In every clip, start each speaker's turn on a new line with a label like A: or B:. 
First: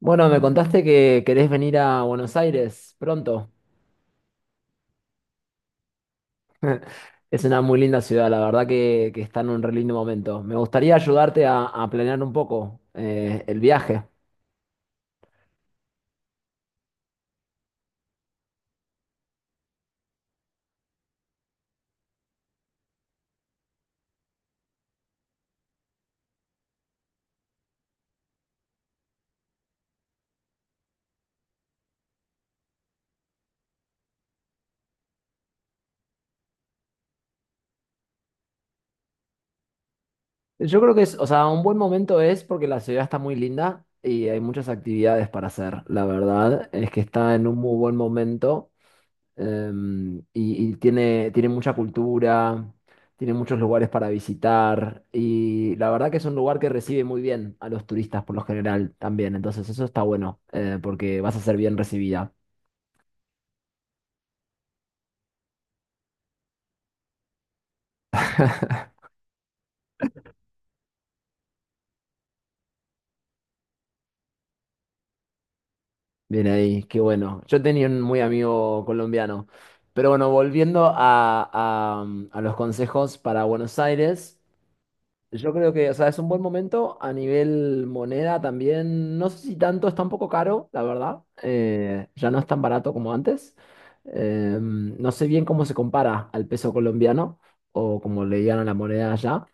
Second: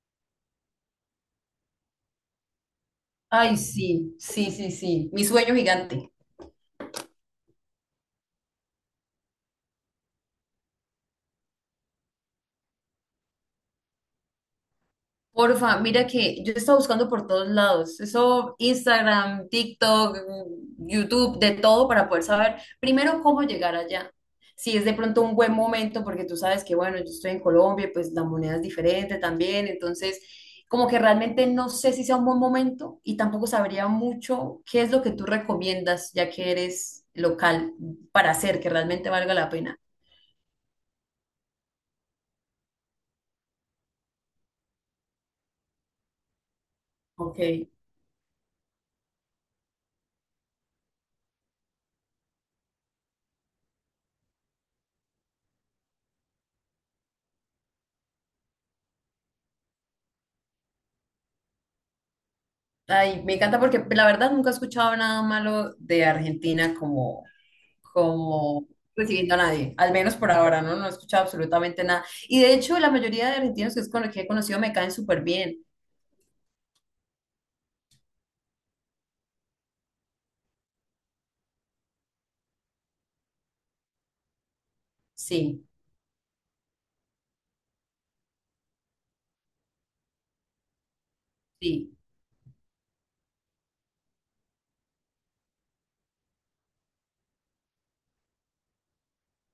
A: Bueno, me contaste que querés venir a Buenos Aires pronto.
B: Ay, sí, sí, sí, sí. Mi sueño gigante.
A: Es una muy linda ciudad, la verdad que está en un re lindo momento. Me gustaría ayudarte a planear un poco el viaje.
B: Porfa, mira que yo estaba buscando por todos lados. Eso, Instagram, TikTok, YouTube, de todo para poder saber primero cómo llegar allá. Si es de pronto un buen momento, porque tú sabes que, bueno, yo estoy en Colombia, pues la moneda es diferente también. Entonces, como que realmente no sé si sea un buen momento y tampoco sabría mucho qué es lo que tú recomiendas, ya que eres local, para hacer que realmente valga la pena.
A: Yo creo que es, o sea, un buen momento es porque la ciudad está muy linda y hay muchas actividades para hacer. La verdad es que está en un
B: Ok.
A: muy buen momento. Y tiene mucha cultura, tiene muchos lugares para visitar y la verdad que es un lugar que recibe muy bien a los turistas por lo general también, entonces eso está bueno porque vas a ser bien recibida.
B: Ay, me encanta porque la verdad nunca he escuchado nada malo de Argentina como, como recibiendo a nadie, al menos por ahora, ¿no? No he escuchado absolutamente nada. Y de hecho, la mayoría de argentinos que, que he conocido me caen súper bien.
A: Bien ahí, qué bueno. Yo tenía un muy amigo colombiano, pero bueno, volviendo a los consejos para Buenos Aires. Yo
B: Sí,
A: creo que, o sea, es un buen momento a nivel moneda también. No sé si tanto, está un poco caro, la verdad.
B: sí.
A: Ya no es tan barato como antes. No sé bien cómo se compara al peso colombiano o como le digan a la moneda allá.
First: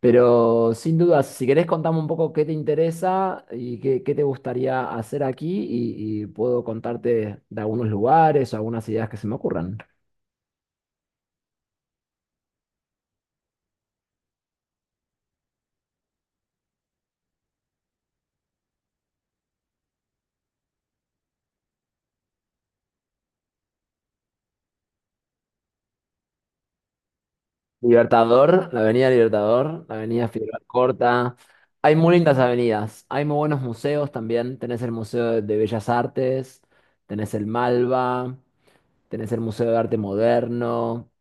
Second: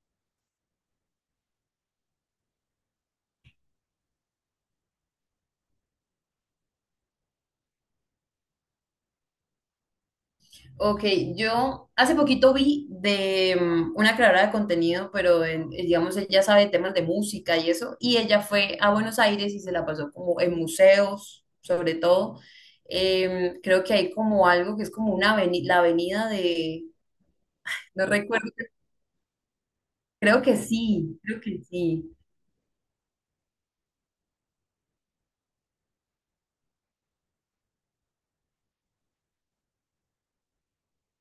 A: Pero sin duda, si querés contame un poco qué te interesa y qué te gustaría hacer aquí y puedo contarte de algunos lugares o algunas ideas que se me ocurran.
B: Ok, yo hace poquito vi de una creadora de contenido, digamos ella sabe temas de música y eso, y ella fue a Buenos Aires y se la pasó como en museos, sobre todo. Creo que hay como algo que es como una la avenida de, no recuerdo,
A: Libertador, la Avenida
B: creo que
A: Figueroa
B: sí,
A: Corta.
B: creo que
A: Hay
B: sí.
A: muy lindas avenidas. Hay muy buenos museos también. Tenés el Museo de Bellas Artes, tenés el Malva, tenés el Museo de Arte Moderno.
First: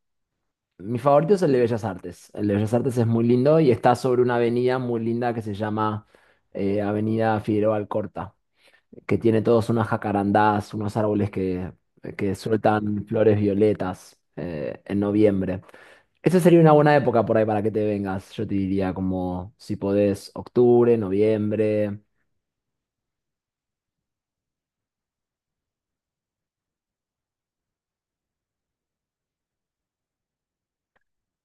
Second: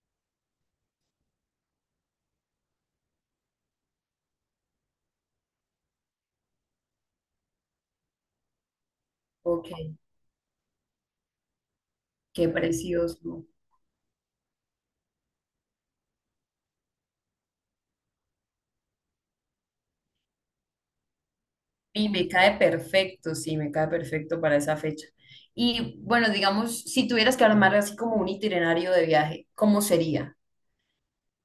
A: Mi favorito es el de Bellas Artes. El de Bellas Artes es muy lindo y está sobre una avenida muy linda que se llama Avenida Figueroa Corta, que tiene todos
B: Ok,
A: unas jacarandás, unos árboles que
B: qué
A: sueltan flores
B: precioso.
A: violetas en noviembre. Esa sería una buena época por ahí para que te vengas. Yo te diría como si podés, octubre, noviembre.
B: Y me cae perfecto, sí, me cae perfecto para esa fecha. Y bueno, digamos, si tuvieras que armar así como un itinerario de viaje, ¿cómo sería?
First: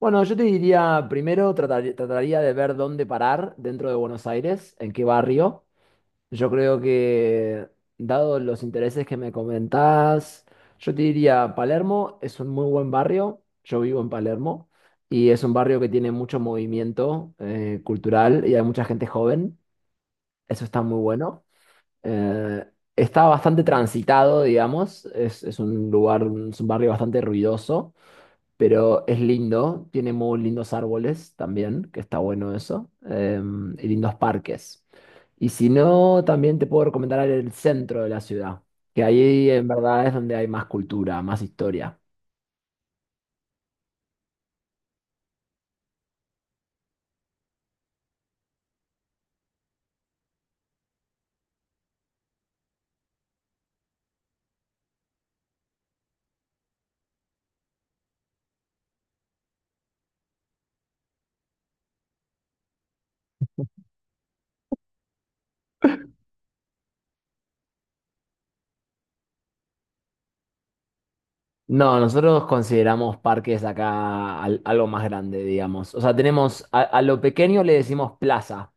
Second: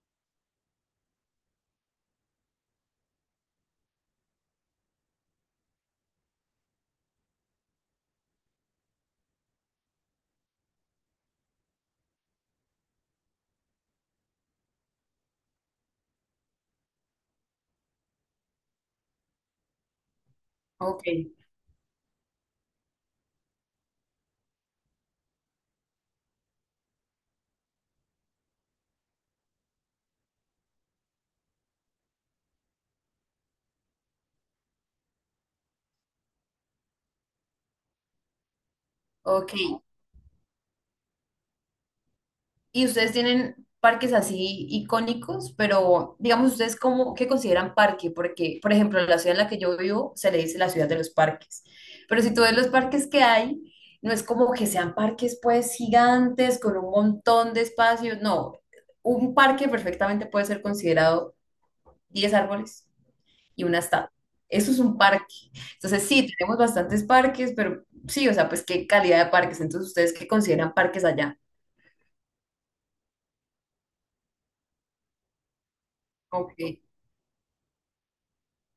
A: Bueno, yo te diría, primero trataría de ver dónde parar dentro de Buenos Aires, en qué barrio. Yo creo que, dado los intereses que me comentás, yo te diría, Palermo es un muy buen barrio. Yo vivo en Palermo y es un barrio que tiene mucho movimiento cultural y hay mucha gente joven. Eso está muy
B: Ok,
A: bueno. Eh, Está bastante transitado, digamos. Es un lugar, es un barrio bastante ruidoso, pero es lindo. Tiene muy lindos árboles también, que está bueno eso. Y lindos parques. Y si no, también te puedo recomendar el centro de la ciudad, que ahí
B: ok.
A: en verdad es donde hay más cultura, más historia.
B: ¿Y ustedes tienen parques así icónicos? Pero digamos, ¿ustedes cómo, qué consideran parque? Porque, por ejemplo, la ciudad en la que yo vivo se le dice la ciudad de los parques. Pero si tú ves los parques que hay, no es como que sean parques pues gigantes con un montón de espacios. No, un parque perfectamente puede ser considerado 10 árboles y una estatua. Eso es un parque. Entonces, sí, tenemos bastantes parques, pero sí, o sea, pues qué calidad de parques. Entonces, ¿ustedes qué consideran parques allá?
A: No, nosotros consideramos parques acá algo más grande, digamos. O sea,
B: Ok,
A: tenemos a lo pequeño le decimos plaza,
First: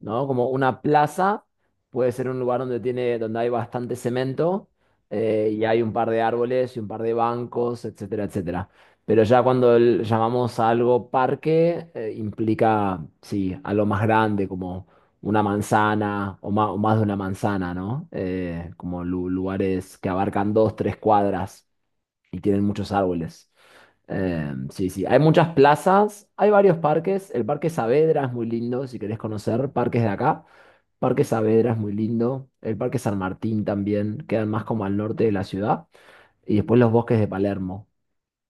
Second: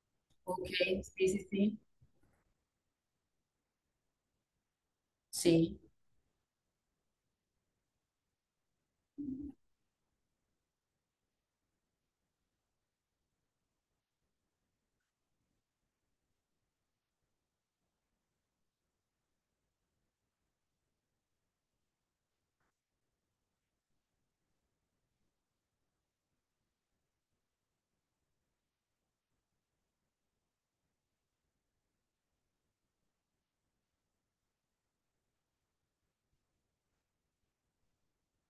A: ¿no? Como
B: ok,
A: una
B: sí,
A: plaza
B: sí, sí,
A: puede ser un lugar donde hay bastante cemento y
B: sí,
A: hay un par de árboles y un par de bancos, etcétera, etcétera. Pero ya cuando llamamos a algo parque, implica, sí, algo más grande, como una manzana o más de una manzana, ¿no? Como lugares que abarcan dos, tres cuadras y tienen muchos árboles. Sí, sí, hay muchas plazas, hay varios parques. El Parque Saavedra es muy lindo, si querés conocer parques de acá. Parque Saavedra es muy lindo. El Parque San Martín también, quedan más como al norte de la ciudad. Y después los bosques de Palermo,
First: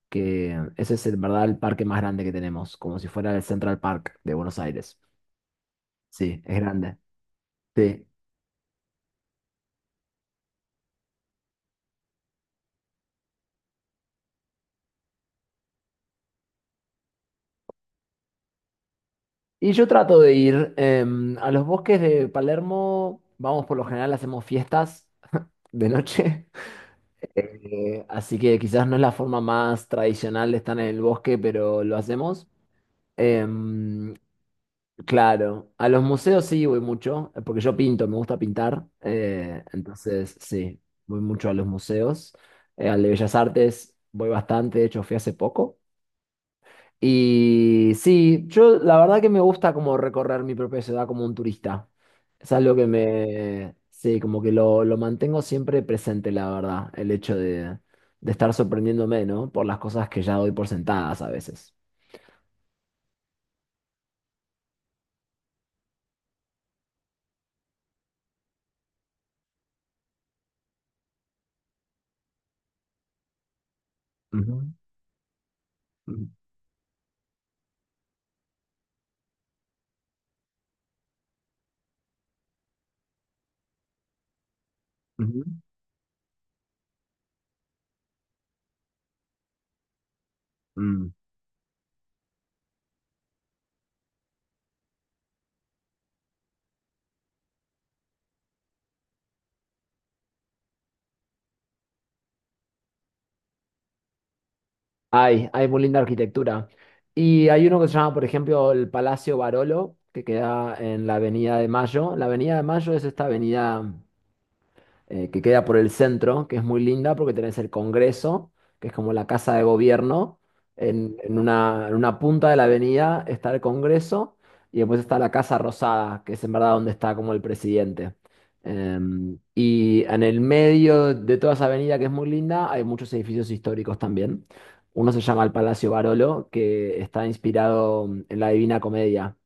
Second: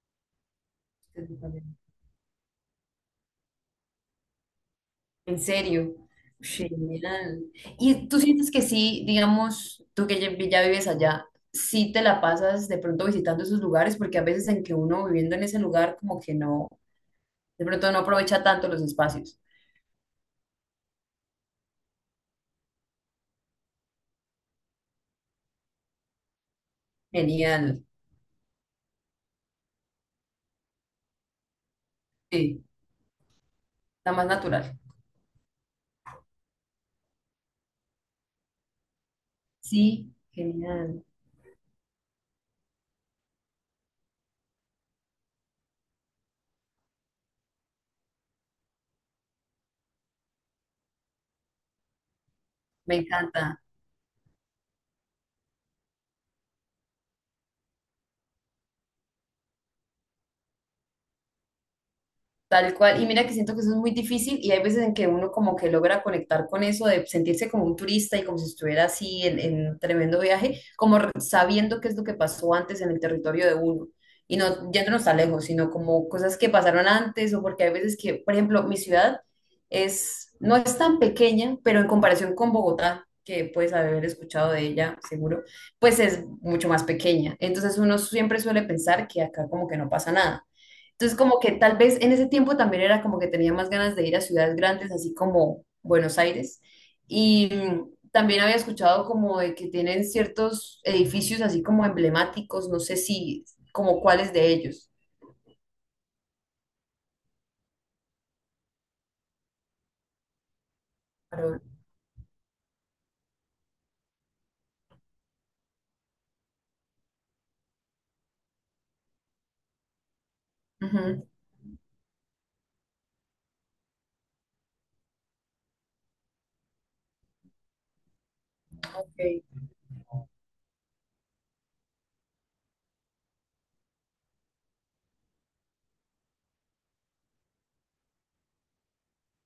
A: que ese es en verdad el parque más grande que tenemos, como si fuera el Central Park de Buenos Aires.
B: ¿en serio?
A: Sí, es grande.
B: Genial.
A: Sí.
B: ¿Y tú sientes que sí, digamos, tú que ya, ya vives allá, sí te la pasas de pronto visitando esos lugares? Porque a veces en que uno viviendo en ese lugar como que no, de pronto no aprovecha tanto los espacios.
A: Y yo trato de ir a los bosques de Palermo, vamos por lo general, hacemos fiestas de noche.
B: Genial,
A: Así que quizás no es la forma más tradicional de estar en el bosque, pero lo hacemos.
B: sí, está
A: Em,
B: más natural.
A: claro, a los museos sí voy mucho, porque yo pinto, me gusta pintar.
B: Sí,
A: Entonces, sí,
B: genial,
A: voy mucho a los museos. Al de Bellas Artes voy bastante, de hecho fui hace poco. Y sí, yo la verdad que me gusta como recorrer mi propia ciudad como un turista. Es algo que
B: me encanta.
A: me, sí, como que lo mantengo siempre presente, la verdad, el hecho de estar sorprendiéndome, ¿no? Por las cosas que ya doy por sentadas a veces.
B: Tal cual, y mira que siento que eso es muy difícil y hay veces en que uno como que logra conectar con eso de sentirse como un turista y como si estuviera así en un tremendo viaje, como sabiendo qué es lo que pasó antes en el territorio de uno y no
A: Ujú,
B: yéndonos tan lejos, sino como
A: ujú,
B: cosas que pasaron antes o porque hay veces que, por ejemplo, mi ciudad es, no es tan pequeña, pero en comparación con Bogotá, que puedes haber escuchado de ella
A: ujú,
B: seguro, pues es mucho más pequeña. Entonces uno siempre suele pensar que acá como que no pasa nada,
A: mm.
B: entonces, como que tal vez en ese tiempo también era como que tenía más ganas de ir a ciudades grandes, así como Buenos Aires. Y también había escuchado como de que tienen ciertos edificios así como emblemáticos, no sé si, como cuáles de ellos.
A: Hay muy linda arquitectura. Y hay uno que se llama, por ejemplo, el Palacio Barolo, que queda en la Avenida
B: Pero,
A: de Mayo. La Avenida de Mayo es esta avenida que queda por el centro, que es muy linda porque tenés el Congreso, que es como la casa de gobierno. En,
B: ujú,
A: en una, en una punta de la avenida está el Congreso y después está la Casa Rosada, que es en verdad donde está como el presidente.
B: ok,
A: Y en el medio de toda esa avenida que es muy linda hay muchos edificios históricos también. Uno se llama el Palacio Barolo, que está inspirado en la Divina Comedia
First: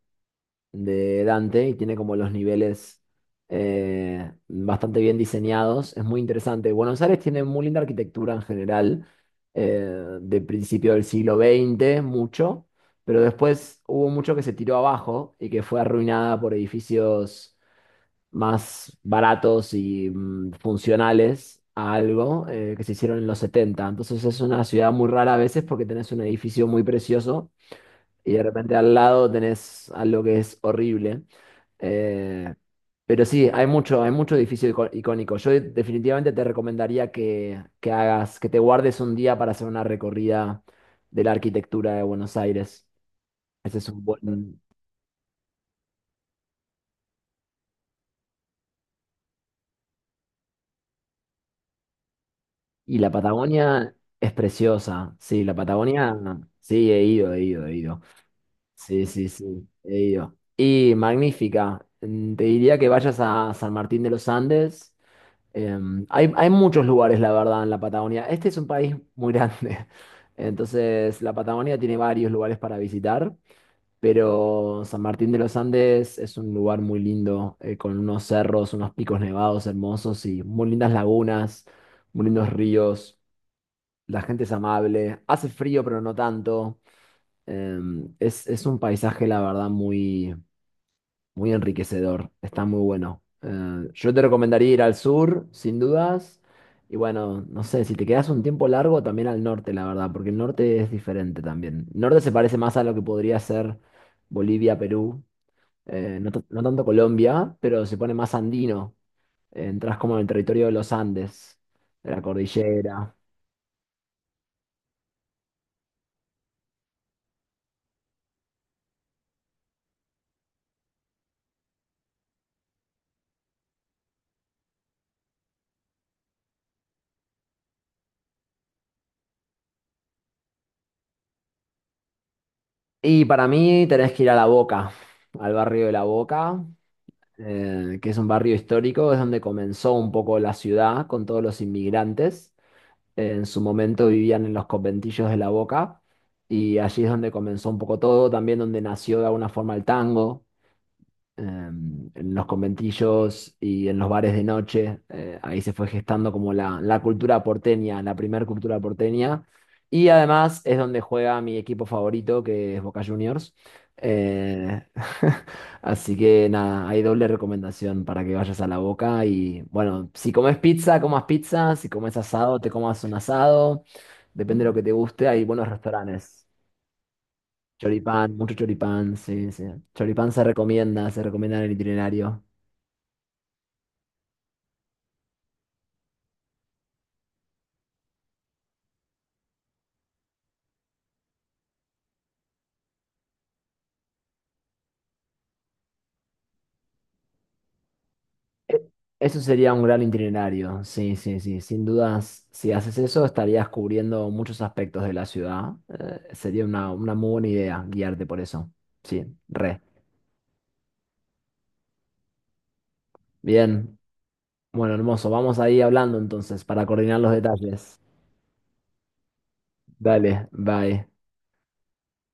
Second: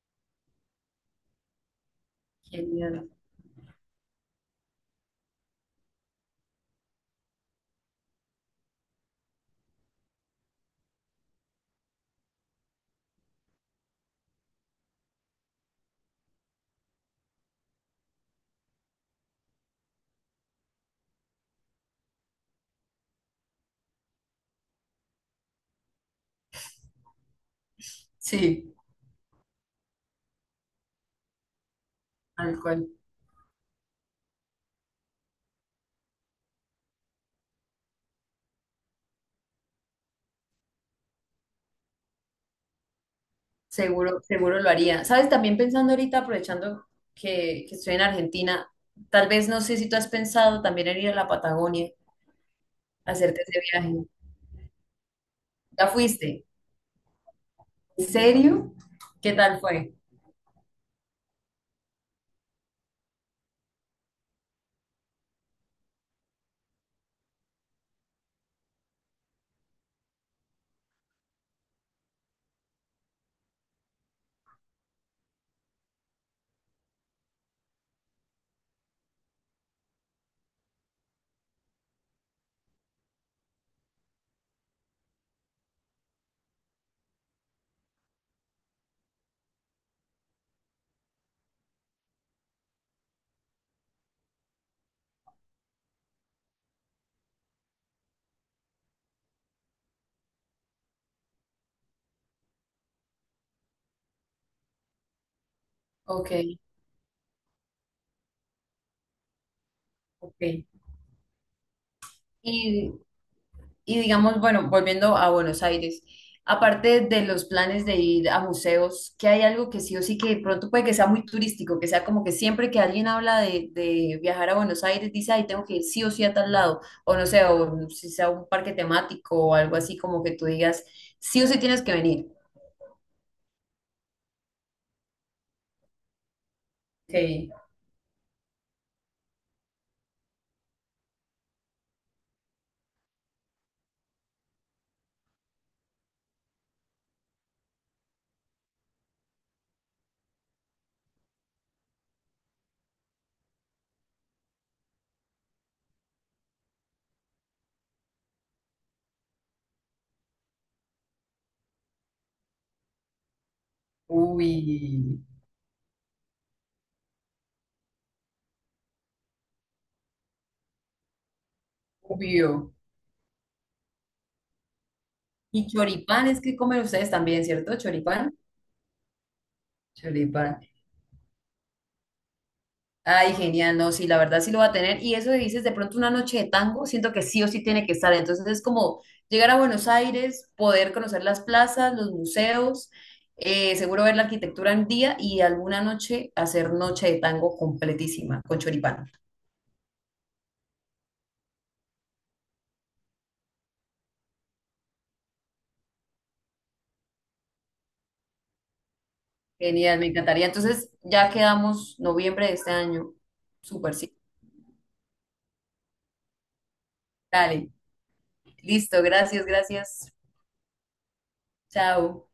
A: de Dante y tiene como los niveles
B: genial.
A: bastante bien diseñados. Es muy interesante. Buenos Aires tiene muy linda arquitectura en general, de principio del siglo XX mucho, pero después hubo mucho que se tiró abajo y que fue arruinada por edificios más baratos y funcionales. A algo que se hicieron en los setenta. Entonces es una ciudad muy rara a veces porque tenés un edificio muy precioso, y de
B: Sí,
A: repente al lado tenés algo que es horrible. Eh,
B: tal cual.
A: pero sí, hay mucho edificio icónico. Yo definitivamente te recomendaría que hagas, que te guardes un día para hacer una recorrida de la arquitectura de Buenos Aires. Ese es un
B: Seguro, seguro
A: buen.
B: lo haría. ¿Sabes? También pensando ahorita, aprovechando que estoy en Argentina, tal vez no sé si tú has pensado también en ir a la Patagonia,
A: Y la
B: a hacerte ese
A: Patagonia
B: viaje.
A: es preciosa. Sí, la
B: ¿Ya
A: Patagonia,
B: fuiste?
A: sí, he ido, he ido, he ido.
B: ¿En serio?
A: Sí, sí,
B: ¿Qué tal
A: sí,
B: fue?
A: he ido. Y magnífica. Te diría que vayas a San Martín de los Andes. Hay muchos lugares, la verdad, en la Patagonia. Este es un país muy grande. Entonces, la Patagonia tiene varios lugares para visitar, pero San Martín de los Andes es un lugar muy lindo, con unos cerros, unos picos nevados hermosos y muy lindas lagunas, muy lindos ríos. La gente es amable. Hace frío, pero no tanto. Es un paisaje, la verdad, muy, muy enriquecedor, está muy bueno. Yo te recomendaría ir al sur, sin dudas. Y bueno, no sé, si te quedas un tiempo largo, también al norte, la verdad, porque el norte es diferente también. El norte se parece más a lo que podría ser Bolivia, Perú, no,
B: Ok,
A: no tanto Colombia, pero se pone más andino. Entras como en el
B: ok.
A: territorio de los Andes, de la
B: Y,
A: cordillera.
B: y digamos, bueno, volviendo a Buenos Aires, aparte de los planes de ir a museos, ¿qué hay algo que sí o sí que de pronto puede que sea muy turístico, que sea como que siempre que alguien habla de viajar a Buenos Aires, dice, ay, tengo que ir sí o sí a tal lado, o no sé, o si sea un parque temático o algo así como que tú digas, sí o sí tienes que venir.
A: Y para mí tenés que ir a La Boca, al barrio de La Boca.
B: Ok.
A: Que es un barrio histórico, es donde comenzó un poco la ciudad con todos los inmigrantes. En su momento vivían en los conventillos de La Boca y allí es donde comenzó un poco todo, también donde nació de alguna forma el tango en los conventillos y en los bares de noche. Ahí se fue gestando como la cultura porteña, la primer cultura porteña. Y además es donde juega mi equipo favorito, que es Boca Juniors.
B: Uy,
A: Eh, Así que nada, hay doble recomendación para que vayas a la Boca. Y bueno, si comes pizza, comas pizza. Si comes asado, te
B: obvio.
A: comas un asado. Depende de lo que te guste, hay
B: Y
A: buenos
B: choripán es
A: restaurantes.
B: que comen ustedes también, ¿cierto? Choripán.
A: Choripán, mucho choripán, sí, sí. Choripán
B: Choripán.
A: se recomienda en el itinerario.
B: Ay, genial, no, sí, la verdad sí lo va a tener. Y eso que dices, de pronto una noche de tango, siento que sí o sí tiene que estar. Entonces es como llegar a Buenos Aires, poder conocer las plazas, los museos, seguro ver la arquitectura en día y alguna noche hacer noche de tango completísima con
A: E-
B: choripán.
A: Eso sería un gran itinerario, sí, sí, sí. Sin dudas, si haces eso, estarías cubriendo muchos aspectos de la ciudad. Sería una muy buena idea guiarte por eso. Sí, re.
B: Genial, me encantaría. Entonces ya quedamos noviembre de este año. Súper,
A: Bien.
B: sí.
A: Bueno, hermoso. Vamos ahí hablando entonces para coordinar los
B: Dale.
A: detalles.
B: Listo, gracias, gracias.
A: Dale, bye.
B: Chao.